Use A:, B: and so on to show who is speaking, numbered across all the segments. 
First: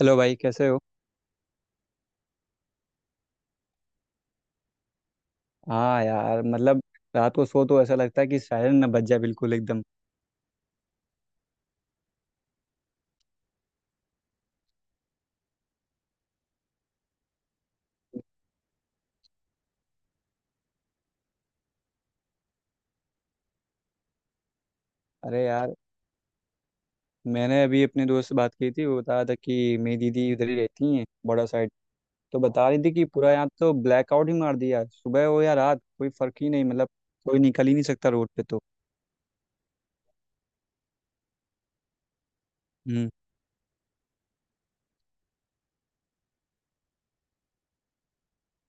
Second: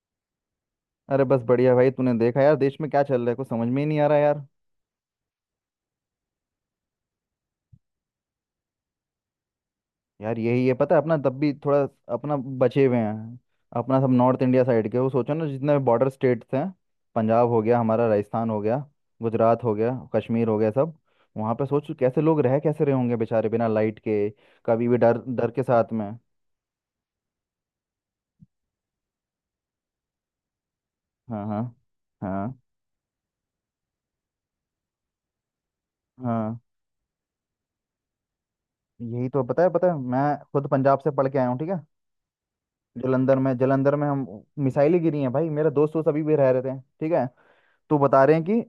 A: Hello भाई, कैसे हो।
B: अरे बस बढ़िया भाई। तूने देखा यार देश में क्या चल रहा है? कुछ समझ में ही नहीं आ रहा यार।
A: हाँ यार, मतलब रात को सो तो ऐसा लगता है कि सायरन ना बज जाए। बिल्कुल एकदम।
B: यार यही है पता है अपना तब भी थोड़ा अपना बचे हुए हैं। अपना सब नॉर्थ इंडिया साइड के, वो सोचो ना जितने बॉर्डर स्टेट्स हैं। पंजाब हो गया हमारा, राजस्थान हो गया, गुजरात हो गया, कश्मीर हो गया, सब। वहाँ पे सोच कैसे लोग रह कैसे रहे होंगे बेचारे बिना लाइट के, कभी भी डर
A: अरे
B: डर के
A: यार,
B: साथ में।
A: मैंने अभी अपने दोस्त से बात की थी। वो बता रहा था कि मेरी दीदी उधर ही रहती हैं, बड़ा
B: हाँ हाँ,
A: साइड। तो
B: हाँ
A: बता रही थी कि पूरा यहाँ तो ब्लैकआउट ही मार दिया यार। सुबह हो या रात कोई फर्क ही
B: हाँ।
A: नहीं, मतलब कोई निकल ही नहीं सकता रोड पे तो।
B: यही तो, पता है पता है, मैं खुद पंजाब से पढ़ के आया हूँ, ठीक है।
A: हम्म।
B: जलंधर में हम, मिसाइलें गिरी हैं भाई। मेरे दोस्त दोस्त अभी भी रह रहे थे, ठीक है। तो बता रहे हैं कि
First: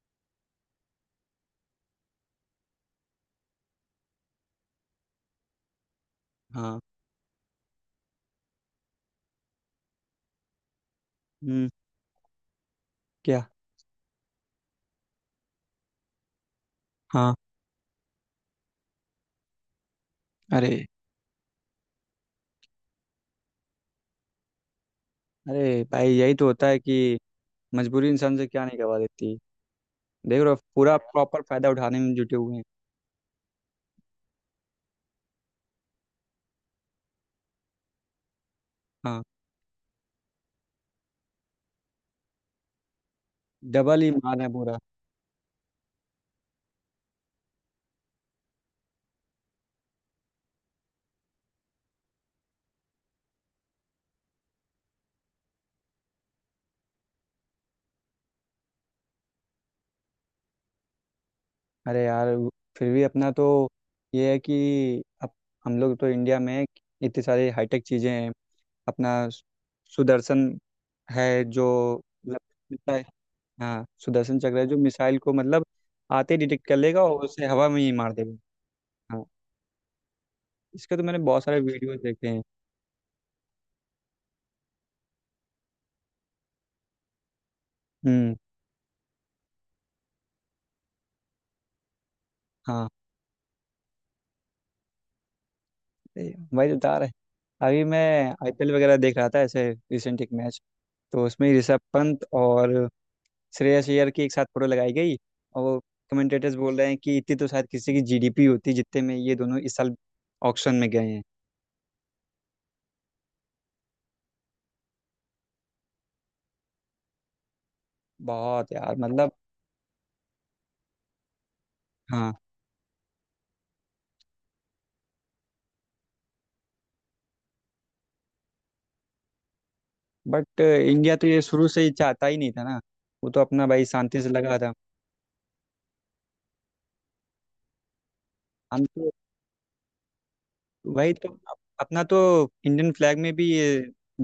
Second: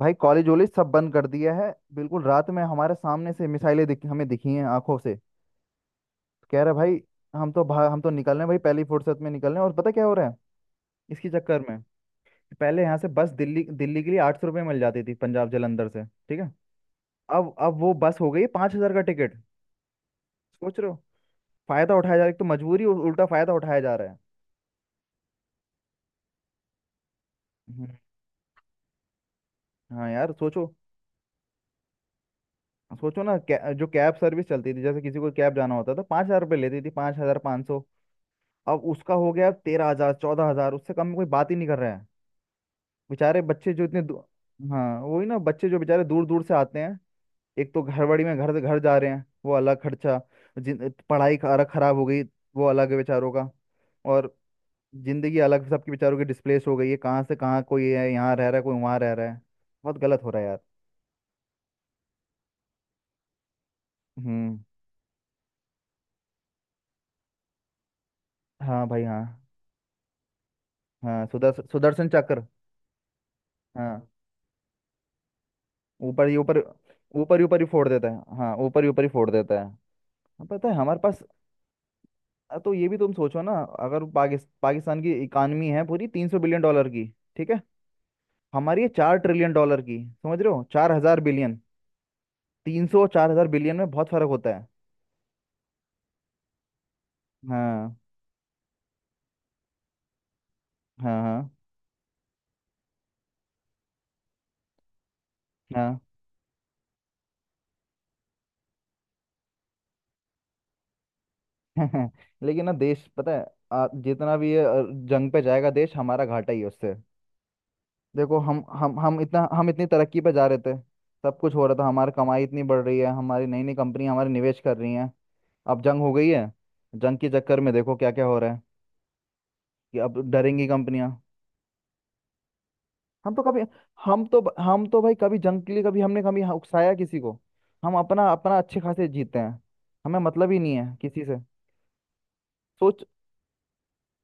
B: भाई कॉलेज वॉलेज सब बंद कर दिया है बिल्कुल। रात में हमारे सामने से मिसाइलें हमें दिखी हैं आंखों से, कह रहा
A: हाँ।
B: भाई। हम तो निकल रहे हैं भाई, पहली फुर्सत में निकल रहे हैं। और पता क्या हो रहा है इसके चक्कर
A: हम्म।
B: में, पहले यहाँ से बस
A: क्या।
B: दिल्ली दिल्ली के लिए 800 रुपये मिल जाती थी, पंजाब जालंधर से, ठीक है।
A: हाँ।
B: अब वो बस हो गई 5,000 का टिकट।
A: अरे।
B: सोच रहे हो! फायदा उठाया जा रहा है, एक तो मजबूरी और उल्टा फायदा उठाया जा रहा है।
A: अरे भाई, यही तो होता है कि
B: हम्म,
A: मजबूरी इंसान से क्या नहीं करवा देती।
B: हाँ यार
A: देख रहे हो,
B: सोचो।
A: पूरा प्रॉपर फायदा उठाने में जुटे हुए हैं।
B: सोचो ना, जो कैब सर्विस चलती थी, जैसे किसी को कैब जाना होता था तो 5,000 रुपये लेती थी, 5,500। अब उसका
A: हाँ।
B: हो गया 13,000, 14,000, उससे कम में कोई बात ही नहीं कर रहा है। बेचारे बच्चे जो इतने
A: डबल ही
B: दू-
A: मार है पूरा।
B: हाँ वही ना, बच्चे जो बेचारे दूर दूर से आते हैं। एक तो घरबड़ी में घर घर जा रहे हैं, वो अलग खर्चा। जिन पढ़ाई का अलग खराब हो गई, वो अलग है बेचारों का। और जिंदगी अलग सबकी बेचारों की डिस्प्लेस हो गई है, कहाँ से कहाँ, कोई है यहाँ रह रहा है, कोई वहाँ रह रहा है। बहुत गलत हो रहा है यार।
A: अरे यार, फिर भी अपना तो ये है कि
B: हम्म
A: अब हम लोग तो इंडिया में इतनी सारी हाईटेक चीज़ें हैं।
B: हाँ भाई,
A: अपना
B: हाँ।
A: सु- सुदर्शन
B: हाँ,
A: है
B: सुदर्शन
A: जो,
B: सुदर्शन
A: मतलब
B: चक्र।
A: मिसाइल। हाँ
B: हाँ
A: सुदर्शन चक्र है जो मिसाइल को, मतलब
B: ऊपर
A: आते
B: ही
A: ही
B: ऊपर,
A: डिटेक्ट कर लेगा और उसे
B: ऊपर ही
A: हवा में
B: फोड़
A: ही
B: देता
A: मार
B: है।
A: देगा।
B: हाँ ऊपर ही
A: हाँ।
B: फोड़ देता है। हाँ, पता है
A: इसके
B: हमारे
A: तो मैंने
B: पास।
A: बहुत सारे वीडियोस देखे हैं।
B: तो ये भी तुम सोचो ना, अगर पाकिस्तान की इकानमी है पूरी 300 बिलियन डॉलर की, ठीक है।
A: हम्म।
B: हमारी ये 4 ट्रिलियन डॉलर की, समझ रहे हो, 4,000 बिलियन। तीन
A: हाँ,
B: सौ चार हजार बिलियन में बहुत फर्क होता है।
A: ए, वही बता रहे। अभी
B: हाँ
A: मैं आईपीएल वगैरह देख रहा था, ऐसे रिसेंट एक मैच।
B: हाँ,
A: तो
B: हाँ
A: उसमें ऋषभ पंत और श्रेयस अय्यर की एक साथ फोटो लगाई गई। और वो कमेंटेटर्स बोल रहे हैं कि इतनी तो शायद किसी की जीडीपी होती जितने में ये दोनों इस साल ऑक्शन में गए हैं।
B: हाँ। लेकिन ना देश, पता है जितना भी ये जंग पे जाएगा देश हमारा घाटा ही है उससे। देखो हम
A: बहुत यार,
B: हम हम
A: मतलब।
B: इतना हम इतनी तरक्की पे जा रहे थे। सब कुछ हो रहा था, हमारी
A: हाँ।
B: कमाई इतनी बढ़ रही है, हमारी नई नई कंपनी हमारे निवेश कर रही हैं। अब जंग हो गई है। जंग के चक्कर में देखो क्या क्या हो रहा है कि अब
A: बट
B: डरेंगी कंपनियां।
A: इंडिया तो ये शुरू से ही चाहता ही नहीं था ना। वो
B: हम
A: तो
B: तो कभी
A: अपना भाई शांति से लगा था।
B: हम तो भाई कभी जंग के लिए, कभी हमने कभी यहाँ उकसाया किसी को। हम अपना अपना अच्छे
A: हम
B: खासे
A: तो।
B: जीते हैं, हमें मतलब ही नहीं है
A: वही
B: किसी
A: तो
B: से।
A: अपना तो इंडियन
B: सोच
A: फ्लैग में भी ये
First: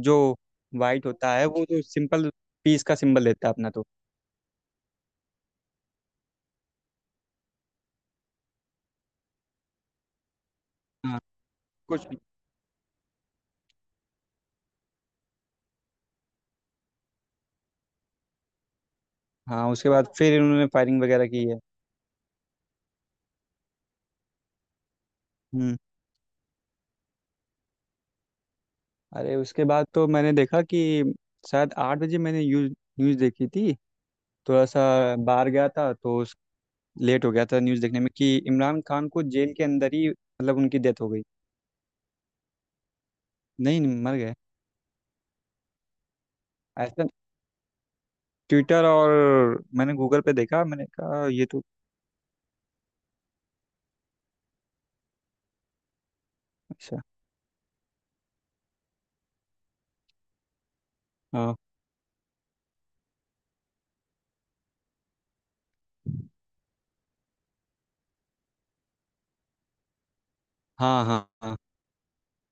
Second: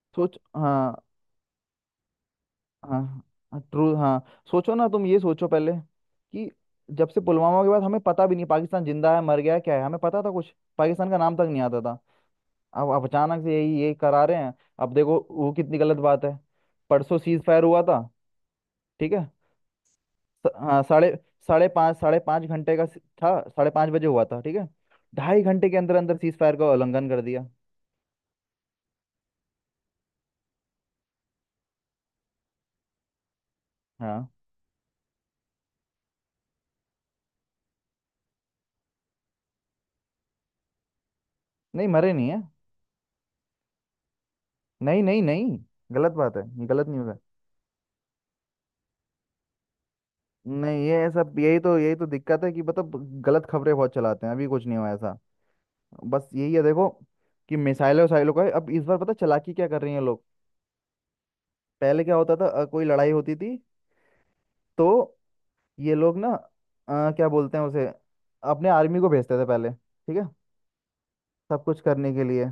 A: जो
B: सोच हाँ
A: वाइट होता है वो तो सिंपल पीस का
B: हाँ।
A: सिंबल देता है
B: हाँ,
A: अपना तो।
B: ट्रू, हाँ। सोचो ना तुम, ये सोचो पहले कि जब से पुलवामा के बाद हमें पता भी नहीं पाकिस्तान जिंदा है, मर गया है, क्या है, हमें पता था कुछ? पाकिस्तान का
A: हाँ।
B: नाम तक नहीं आता था।
A: कुछ भी।
B: अब अचानक से यही यही करा रहे हैं। अब देखो वो कितनी गलत बात है। परसों सीज फायर हुआ था, ठीक है।
A: हाँ, उसके बाद फिर इन्होंने
B: हाँ
A: फायरिंग
B: साढ़े
A: वगैरह की है।
B: साढ़े पाँच साढ़े 5 घंटे का था, 5:30 बजे हुआ था, ठीक है। 2.5 घंटे के
A: हम्म।
B: अंदर अंदर सीज फायर का उल्लंघन कर दिया।
A: अरे, उसके बाद तो मैंने देखा कि शायद आठ बजे मैंने न्यूज न्यूज देखी थी।
B: हाँ
A: थोड़ा सा बाहर गया था तो उस लेट हो गया था न्यूज देखने में कि इमरान खान को जेल के अंदर ही मतलब उनकी डेथ हो गई।
B: नहीं, मरे नहीं है।
A: नहीं नहीं, मर गए।
B: नहीं नहीं, नहीं। गलत बात है, ये गलत न्यूज़
A: ऐसा
B: है।
A: ट्विटर और मैंने गूगल पे देखा,
B: नहीं
A: मैंने
B: ये
A: कहा
B: सब,
A: ये
B: यही
A: तो।
B: तो यही तो दिक्कत है कि, मतलब गलत खबरें बहुत चलाते हैं, अभी कुछ नहीं हुआ ऐसा। बस यही है, देखो
A: अच्छा।
B: कि मिसाइलों वसाइलों का अब इस बार, पता चालाकी क्या कर रही हैं लोग।
A: हाँ
B: पहले क्या होता था, कोई लड़ाई होती थी तो ये लोग ना क्या बोलते हैं उसे, अपने आर्मी को भेजते थे पहले, ठीक है,
A: हाँ हाँ। हाँ।
B: सब कुछ करने के लिए।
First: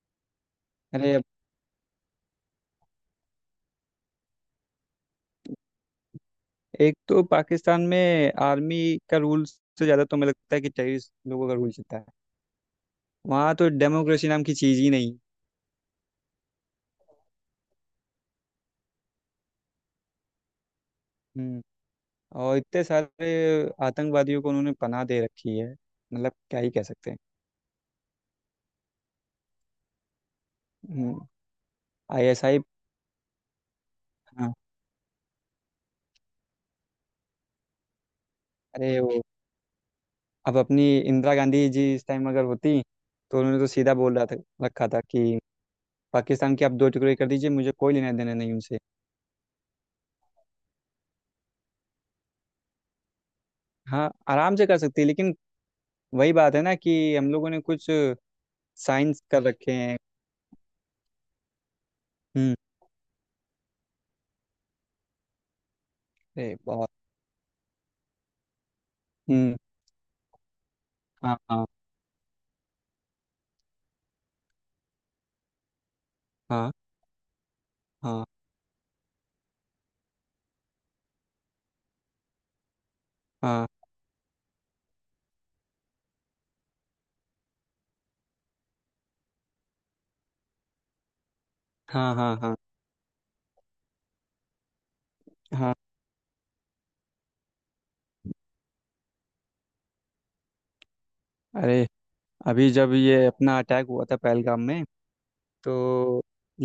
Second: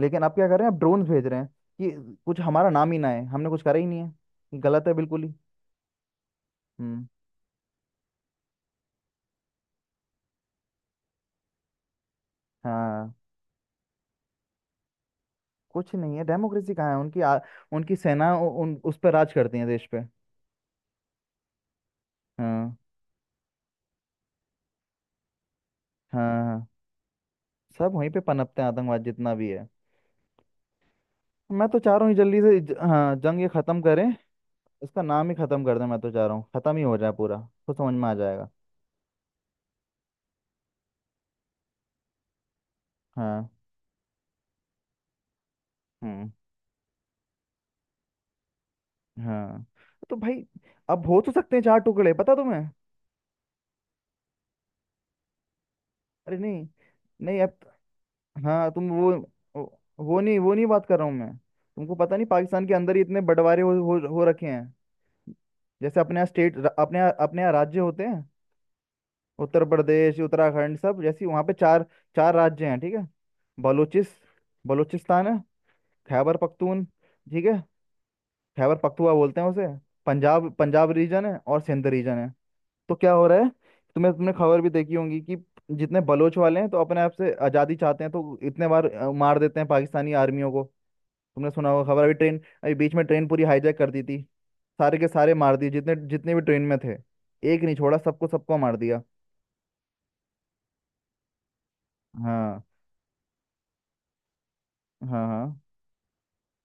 B: लेकिन आप क्या कर रहे हैं, आप ड्रोन
A: अरे अब।
B: भेज रहे हैं कि कुछ हमारा नाम ही ना है, हमने कुछ करा ही नहीं है। ये गलत है बिल्कुल ही।
A: एक
B: हम्म
A: तो पाकिस्तान में आर्मी का रूल से ज़्यादा तो मुझे लगता है कि टेररिस्ट लोगों का रूल चलता है।
B: हाँ।
A: वहाँ तो डेमोक्रेसी नाम की चीज़ ही नहीं।
B: कुछ नहीं है डेमोक्रेसी, कहाँ है उनकी? उनकी सेना उन उस पर राज करती है देश पे।
A: हम्म। और
B: हाँ
A: इतने सारे आतंकवादियों को उन्होंने पनाह दे रखी है, मतलब
B: हाँ,
A: क्या ही कह
B: हाँ।
A: सकते हैं।
B: सब वहीं पे पनपते हैं आतंकवाद जितना भी है।
A: हम्म।
B: मैं तो चाह रहा हूँ जल्दी
A: आईएसआई।
B: से हाँ जंग ये खत्म करें,
A: हाँ।
B: इसका नाम ही खत्म कर दें। मैं तो चाह रहा हूँ खत्म ही हो जाए पूरा, तो समझ में आ जाएगा।
A: अरे वो, अब अपनी इंदिरा गांधी जी इस टाइम अगर होती तो
B: हाँ।
A: उन्होंने तो सीधा बोल रहा था, रखा था कि
B: हम्म
A: पाकिस्तान की आप दो टुकड़े कर दीजिए, मुझे कोई लेना देना नहीं उनसे।
B: हाँ तो भाई अब हो तो सकते हैं चार टुकड़े, पता तुम्हें?
A: हाँ आराम से कर सकती है, लेकिन वही
B: अरे
A: बात है
B: नहीं,
A: ना कि हम
B: नहीं
A: लोगों
B: अब,
A: ने कुछ
B: हाँ तुम वो,
A: साइंस कर रखे
B: वो
A: हैं।
B: वो नहीं वो नहीं बात कर रहा हूँ मैं। तुमको पता नहीं
A: हम्म।
B: पाकिस्तान के अंदर ही इतने बंटवारे हो रखे हैं। जैसे अपने यहाँ
A: अरे
B: स्टेट,
A: बहुत।
B: अपने यहाँ राज्य होते हैं
A: हम्म।
B: उत्तर प्रदेश, उत्तराखंड सब, जैसे
A: हाँ
B: वहाँ पे
A: हाँ
B: चार, चार राज्य हैं, ठीक है। बलूचिस बलूचिस्तान है, खैबर
A: हाँ।
B: पख्तून, ठीक है,
A: हाँ
B: खैबर पख्तुआ बोलते हैं उसे। पंजाब, पंजाब रीजन है और सिंध रीजन है। तो क्या हो रहा है,
A: हाँ
B: तुम्हें, तुमने खबर भी देखी होगी कि जितने बलोच वाले हैं तो अपने आप से आज़ादी चाहते हैं, तो इतने बार मार देते हैं पाकिस्तानी आर्मियों को। तुमने सुना होगा खबर अभी,
A: हाँ। हाँ
B: ट्रेन,
A: हाँ
B: अभी बीच में ट्रेन पूरी हाईजैक कर दी थी। सारे के सारे मार दिए,
A: हाँ।
B: जितने जितने भी ट्रेन में थे, एक नहीं छोड़ा, सबको सबको मार दिया।
A: अरे
B: हाँ
A: अभी जब ये अपना अटैक हुआ था पहलगाम में,
B: हाँ, हाँ
A: तो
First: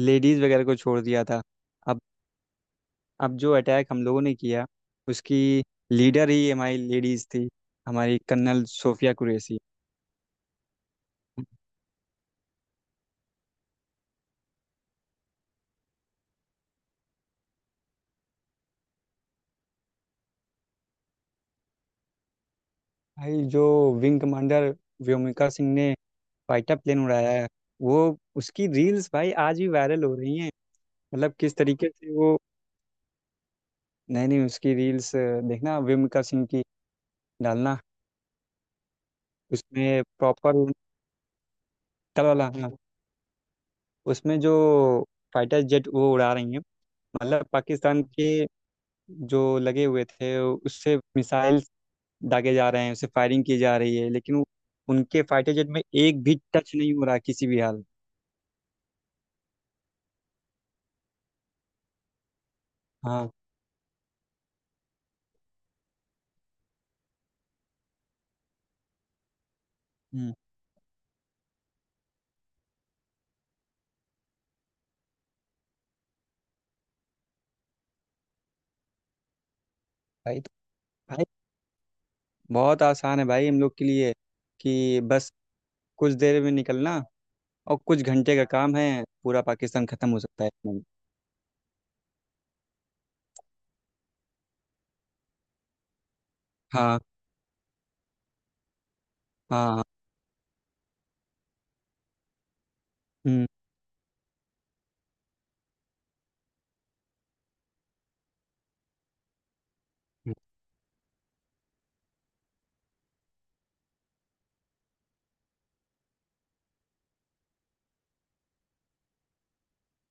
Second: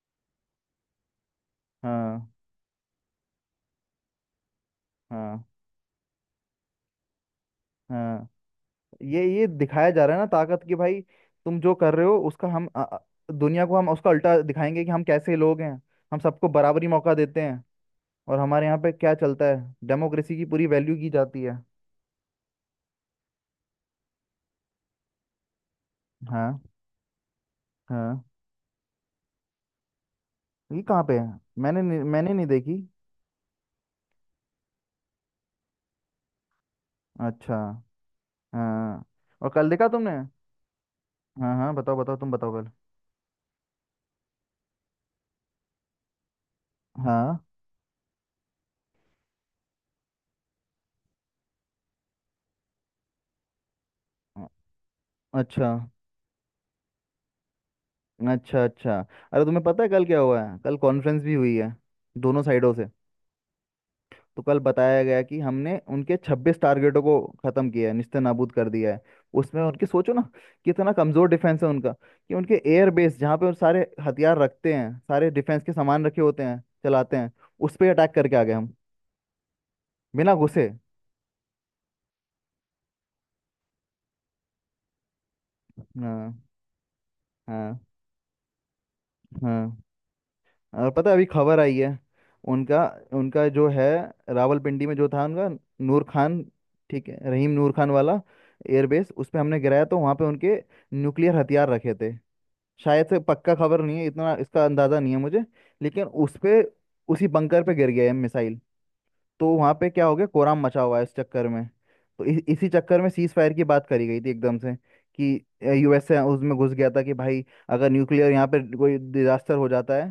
A: लेडीज़ वगैरह को छोड़ दिया था। अब
B: हाँ,
A: अब जो अटैक हम लोगों ने किया उसकी
B: हाँ
A: लीडर ही हमारी लेडीज़ थी, हमारी
B: हाँ।
A: कर्नल सोफिया
B: ये
A: कुरैशी।
B: दिखाया जा रहा है ना ताकत कि भाई तुम जो कर रहे हो उसका हम दुनिया को हम उसका उल्टा दिखाएंगे कि हम कैसे लोग हैं। हम सबको बराबरी मौका देते हैं, और हमारे यहाँ पे क्या चलता है, डेमोक्रेसी की पूरी वैल्यू की जाती है।
A: भाई जो विंग कमांडर व्योमिका सिंह ने
B: हाँ,
A: फाइटर प्लेन उड़ाया है वो,
B: हाँ।
A: उसकी रील्स भाई आज भी वायरल हो रही हैं।
B: ये कहाँ पे
A: मतलब
B: है?
A: किस तरीके से
B: मैंने
A: वो।
B: नहीं देखी।
A: नहीं नहीं, उसकी रील्स देखना, व्योमिका सिंह की
B: अच्छा।
A: डालना।
B: हाँ, और कल देखा
A: उसमें
B: तुमने?
A: प्रॉपर
B: हाँ हाँ, बताओ बताओ,
A: तल
B: तुम
A: वाला
B: बताओ कल।
A: हाँ। उसमें जो फाइटर जेट वो उड़ा रही हैं,
B: हाँ
A: मतलब पाकिस्तान के जो लगे हुए थे उससे मिसाइल दागे जा रहे हैं, उससे फायरिंग की जा रही है, लेकिन
B: अ-
A: उनके फाइटर जेट
B: अच्छा,
A: में एक भी टच नहीं हो रहा किसी भी हाल।
B: अच्छा, अच्छा अरे तुम्हें पता है कल क्या हुआ है? कल कॉन्फ्रेंस भी हुई है दोनों साइडों से।
A: हाँ।
B: तो कल बताया गया कि हमने उनके 26 टारगेटों को खत्म किया है, निस्ते नाबूद कर दिया है। उसमें उनकी, सोचो ना
A: हम्म।
B: कितना कमजोर डिफेंस है उनका, कि उनके एयर बेस जहाँ पे वो सारे हथियार रखते हैं, सारे डिफेंस के सामान रखे होते हैं, चलाते हैं, उस पर अटैक करके आ गए हम, बिना
A: भाई तो
B: घुसे।
A: भाई बहुत आसान है भाई हम लोग के लिए कि बस कुछ
B: हाँ
A: देर में निकलना, और
B: हाँ,
A: कुछ घंटे का काम है, पूरा
B: हाँ।
A: पाकिस्तान खत्म हो सकता है इसमें।
B: और पता है अभी खबर आई है, उनका, उनका जो है रावलपिंडी में जो था उनका, नूर खान,
A: हाँ
B: ठीक है, रहीम नूर खान वाला एयरबेस, उस पे हमने
A: हाँ हाँ।
B: गिराया। तो वहाँ पे उनके न्यूक्लियर हथियार रखे थे, शायद से,
A: हम्म।
B: पक्का खबर नहीं है इतना, इसका अंदाज़ा नहीं है मुझे, लेकिन उस पे, उसी बंकर पे गिर गया है मिसाइल। तो वहाँ पे क्या हो गया,
A: हम्म।
B: कोराम मचा हुआ है इस चक्कर में। तो इसी चक्कर में सीज फायर की बात करी गई थी एकदम से, कि यूएसए उसमें घुस गया था कि भाई अगर न्यूक्लियर यहाँ पे कोई डिजास्टर हो जाता है,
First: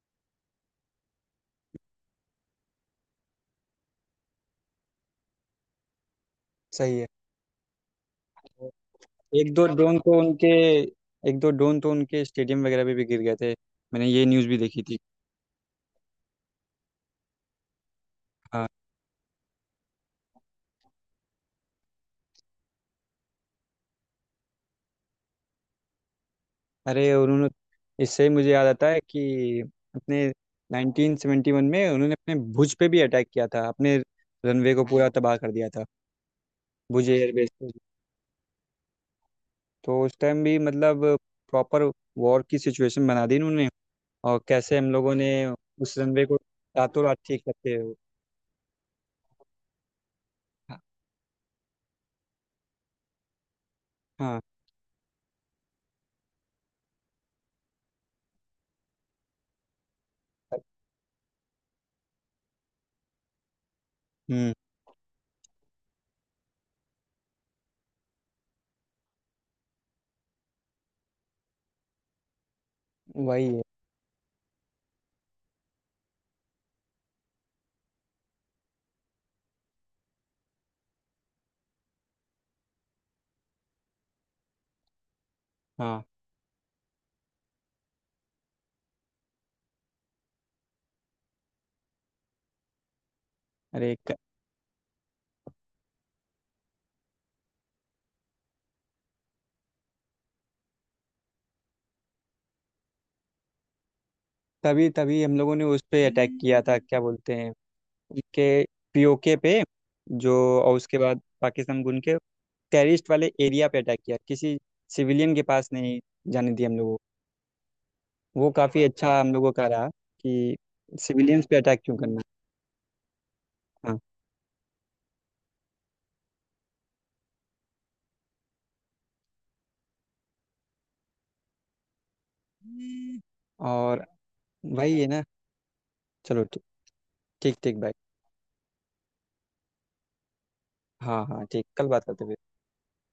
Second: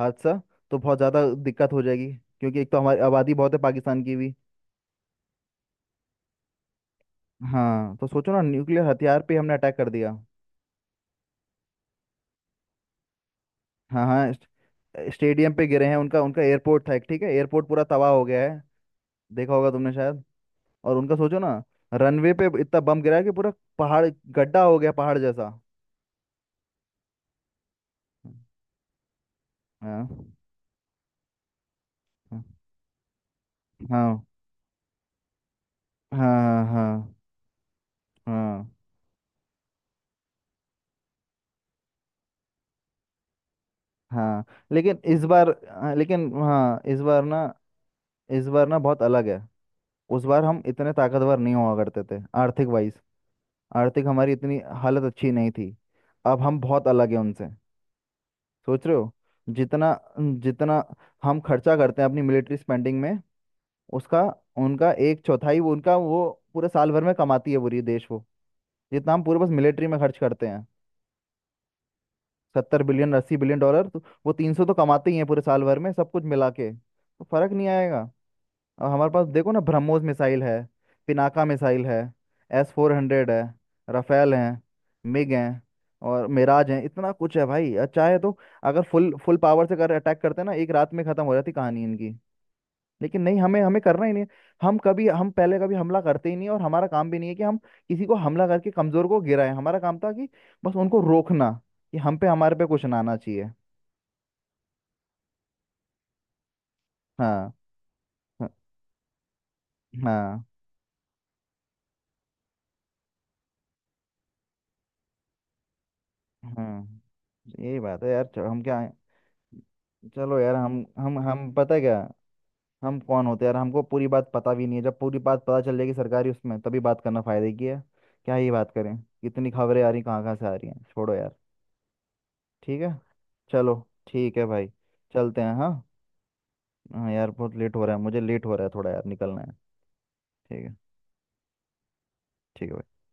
B: हादसा, तो बहुत ज़्यादा दिक्कत हो जाएगी। क्योंकि एक तो हमारी आबादी बहुत है, पाकिस्तान की भी।
A: सही है।
B: हाँ, तो सोचो ना न्यूक्लियर हथियार पे
A: एक
B: हमने
A: दो
B: अटैक कर
A: ड्रोन
B: दिया।
A: तो उनके एक दो ड्रोन तो उनके स्टेडियम वगैरह में भी गिर गए थे,
B: हाँ
A: मैंने ये
B: हाँ,
A: न्यूज़ भी देखी थी।
B: स्टेडियम पे गिरे हैं उनका, उनका एयरपोर्ट था एक, ठीक है, एयरपोर्ट पूरा तबाह हो गया है,
A: हाँ।
B: देखा होगा तुमने शायद। और उनका सोचो ना, रनवे पे इतना बम गिरा है कि पूरा पहाड़, गड्ढा हो गया पहाड़ जैसा।
A: अरे उन्होंने, इससे ही मुझे याद आता है कि
B: हाँ
A: अपने 1971 में उन्होंने अपने भुज पे भी अटैक किया था, अपने
B: हाँ,
A: रनवे को पूरा तबाह कर दिया था,
B: हाँ हाँ,
A: भुज
B: हाँ
A: एयरबेस पे।
B: हाँ,
A: तो उस टाइम भी मतलब प्रॉपर वॉर की सिचुएशन बना दी उन्होंने। और
B: हाँ।
A: कैसे हम
B: लेकिन
A: लोगों
B: इस
A: ने
B: बार, हाँ,
A: उस रनवे
B: लेकिन
A: को
B: हाँ इस
A: रातों रात
B: बार
A: ठीक
B: ना,
A: करते हुए।
B: इस बार ना बहुत अलग है। उस बार हम
A: हाँ
B: इतने ताकतवर नहीं हुआ करते थे, आर्थिक वाइज आर्थिक हमारी
A: हाँ।
B: इतनी हालत अच्छी नहीं थी। अब हम बहुत अलग है उनसे। सोच रहे हो, जितना जितना हम खर्चा करते हैं अपनी मिलिट्री स्पेंडिंग में, उसका,
A: हम्म।
B: उनका एक चौथाई वो, उनका वो पूरे साल भर में कमाती है पूरी देश वो। जितना हम पूरे बस मिलिट्री में खर्च करते हैं 70 बिलियन, अस्सी
A: वही
B: बिलियन
A: है।
B: डॉलर तो वो 300 तो कमाते ही हैं पूरे साल भर में सब कुछ मिला के, तो फर्क नहीं आएगा। अब हमारे पास देखो ना, ब्रह्मोस मिसाइल है, पिनाका मिसाइल है, S-400 है, राफेल है, मिग हैं
A: हाँ।
B: और मिराज हैं, इतना कुछ है भाई। और चाहे तो, अगर फुल फुल पावर से अगर अटैक करते ना, एक रात में खत्म हो जाती कहानी इनकी। लेकिन नहीं, हमें हमें
A: अरे
B: करना ही नहीं है। हम पहले कभी हमला करते ही नहीं, और हमारा काम भी नहीं है कि हम किसी को हमला करके कमजोर को गिराएं। हमारा काम था कि बस उनको रोकना, कि हम पे हमारे पे कुछ ना आना चाहिए।
A: तभी तभी हम लोगों ने उस पे अटैक किया था क्या बोलते हैं
B: हाँ,
A: उनके
B: हाँ,
A: पीओके पे जो।
B: हाँ,
A: और उसके बाद पाकिस्तान गुन के टेरिस्ट वाले एरिया पे अटैक किया, किसी सिविलियन के पास नहीं जाने दिया हम लोगों को।
B: हाँ, यही बात है यार। चलो
A: वो
B: हम क्या
A: काफ़ी
B: है?
A: अच्छा हम लोगों का रहा
B: चलो यार,
A: कि
B: हम हम
A: सिविलियंस
B: हम
A: पे
B: पता है
A: अटैक क्यों
B: क्या,
A: करना।
B: हम कौन होते हैं यार, हमको
A: हाँ।
B: पूरी बात पता भी नहीं है। जब पूरी बात पता चल जाएगी सरकारी उसमें, तभी बात करना फायदे की है। क्या ही बात करें, कितनी खबरें आ रही, कहाँ कहाँ से आ रही हैं, छोड़ो यार, ठीक है। चलो,
A: और
B: ठीक है भाई,
A: वही है ना।
B: चलते हैं, हाँ।
A: चलो ठीक।
B: हाँ यार बहुत
A: ठीक
B: लेट
A: ठीक
B: हो
A: भाई।
B: रहा है, मुझे लेट हो रहा है थोड़ा यार, निकलना है। ठीक है,
A: हाँ हाँ, ठीक कल बात करते हैं फिर।
B: ठीक है भाई।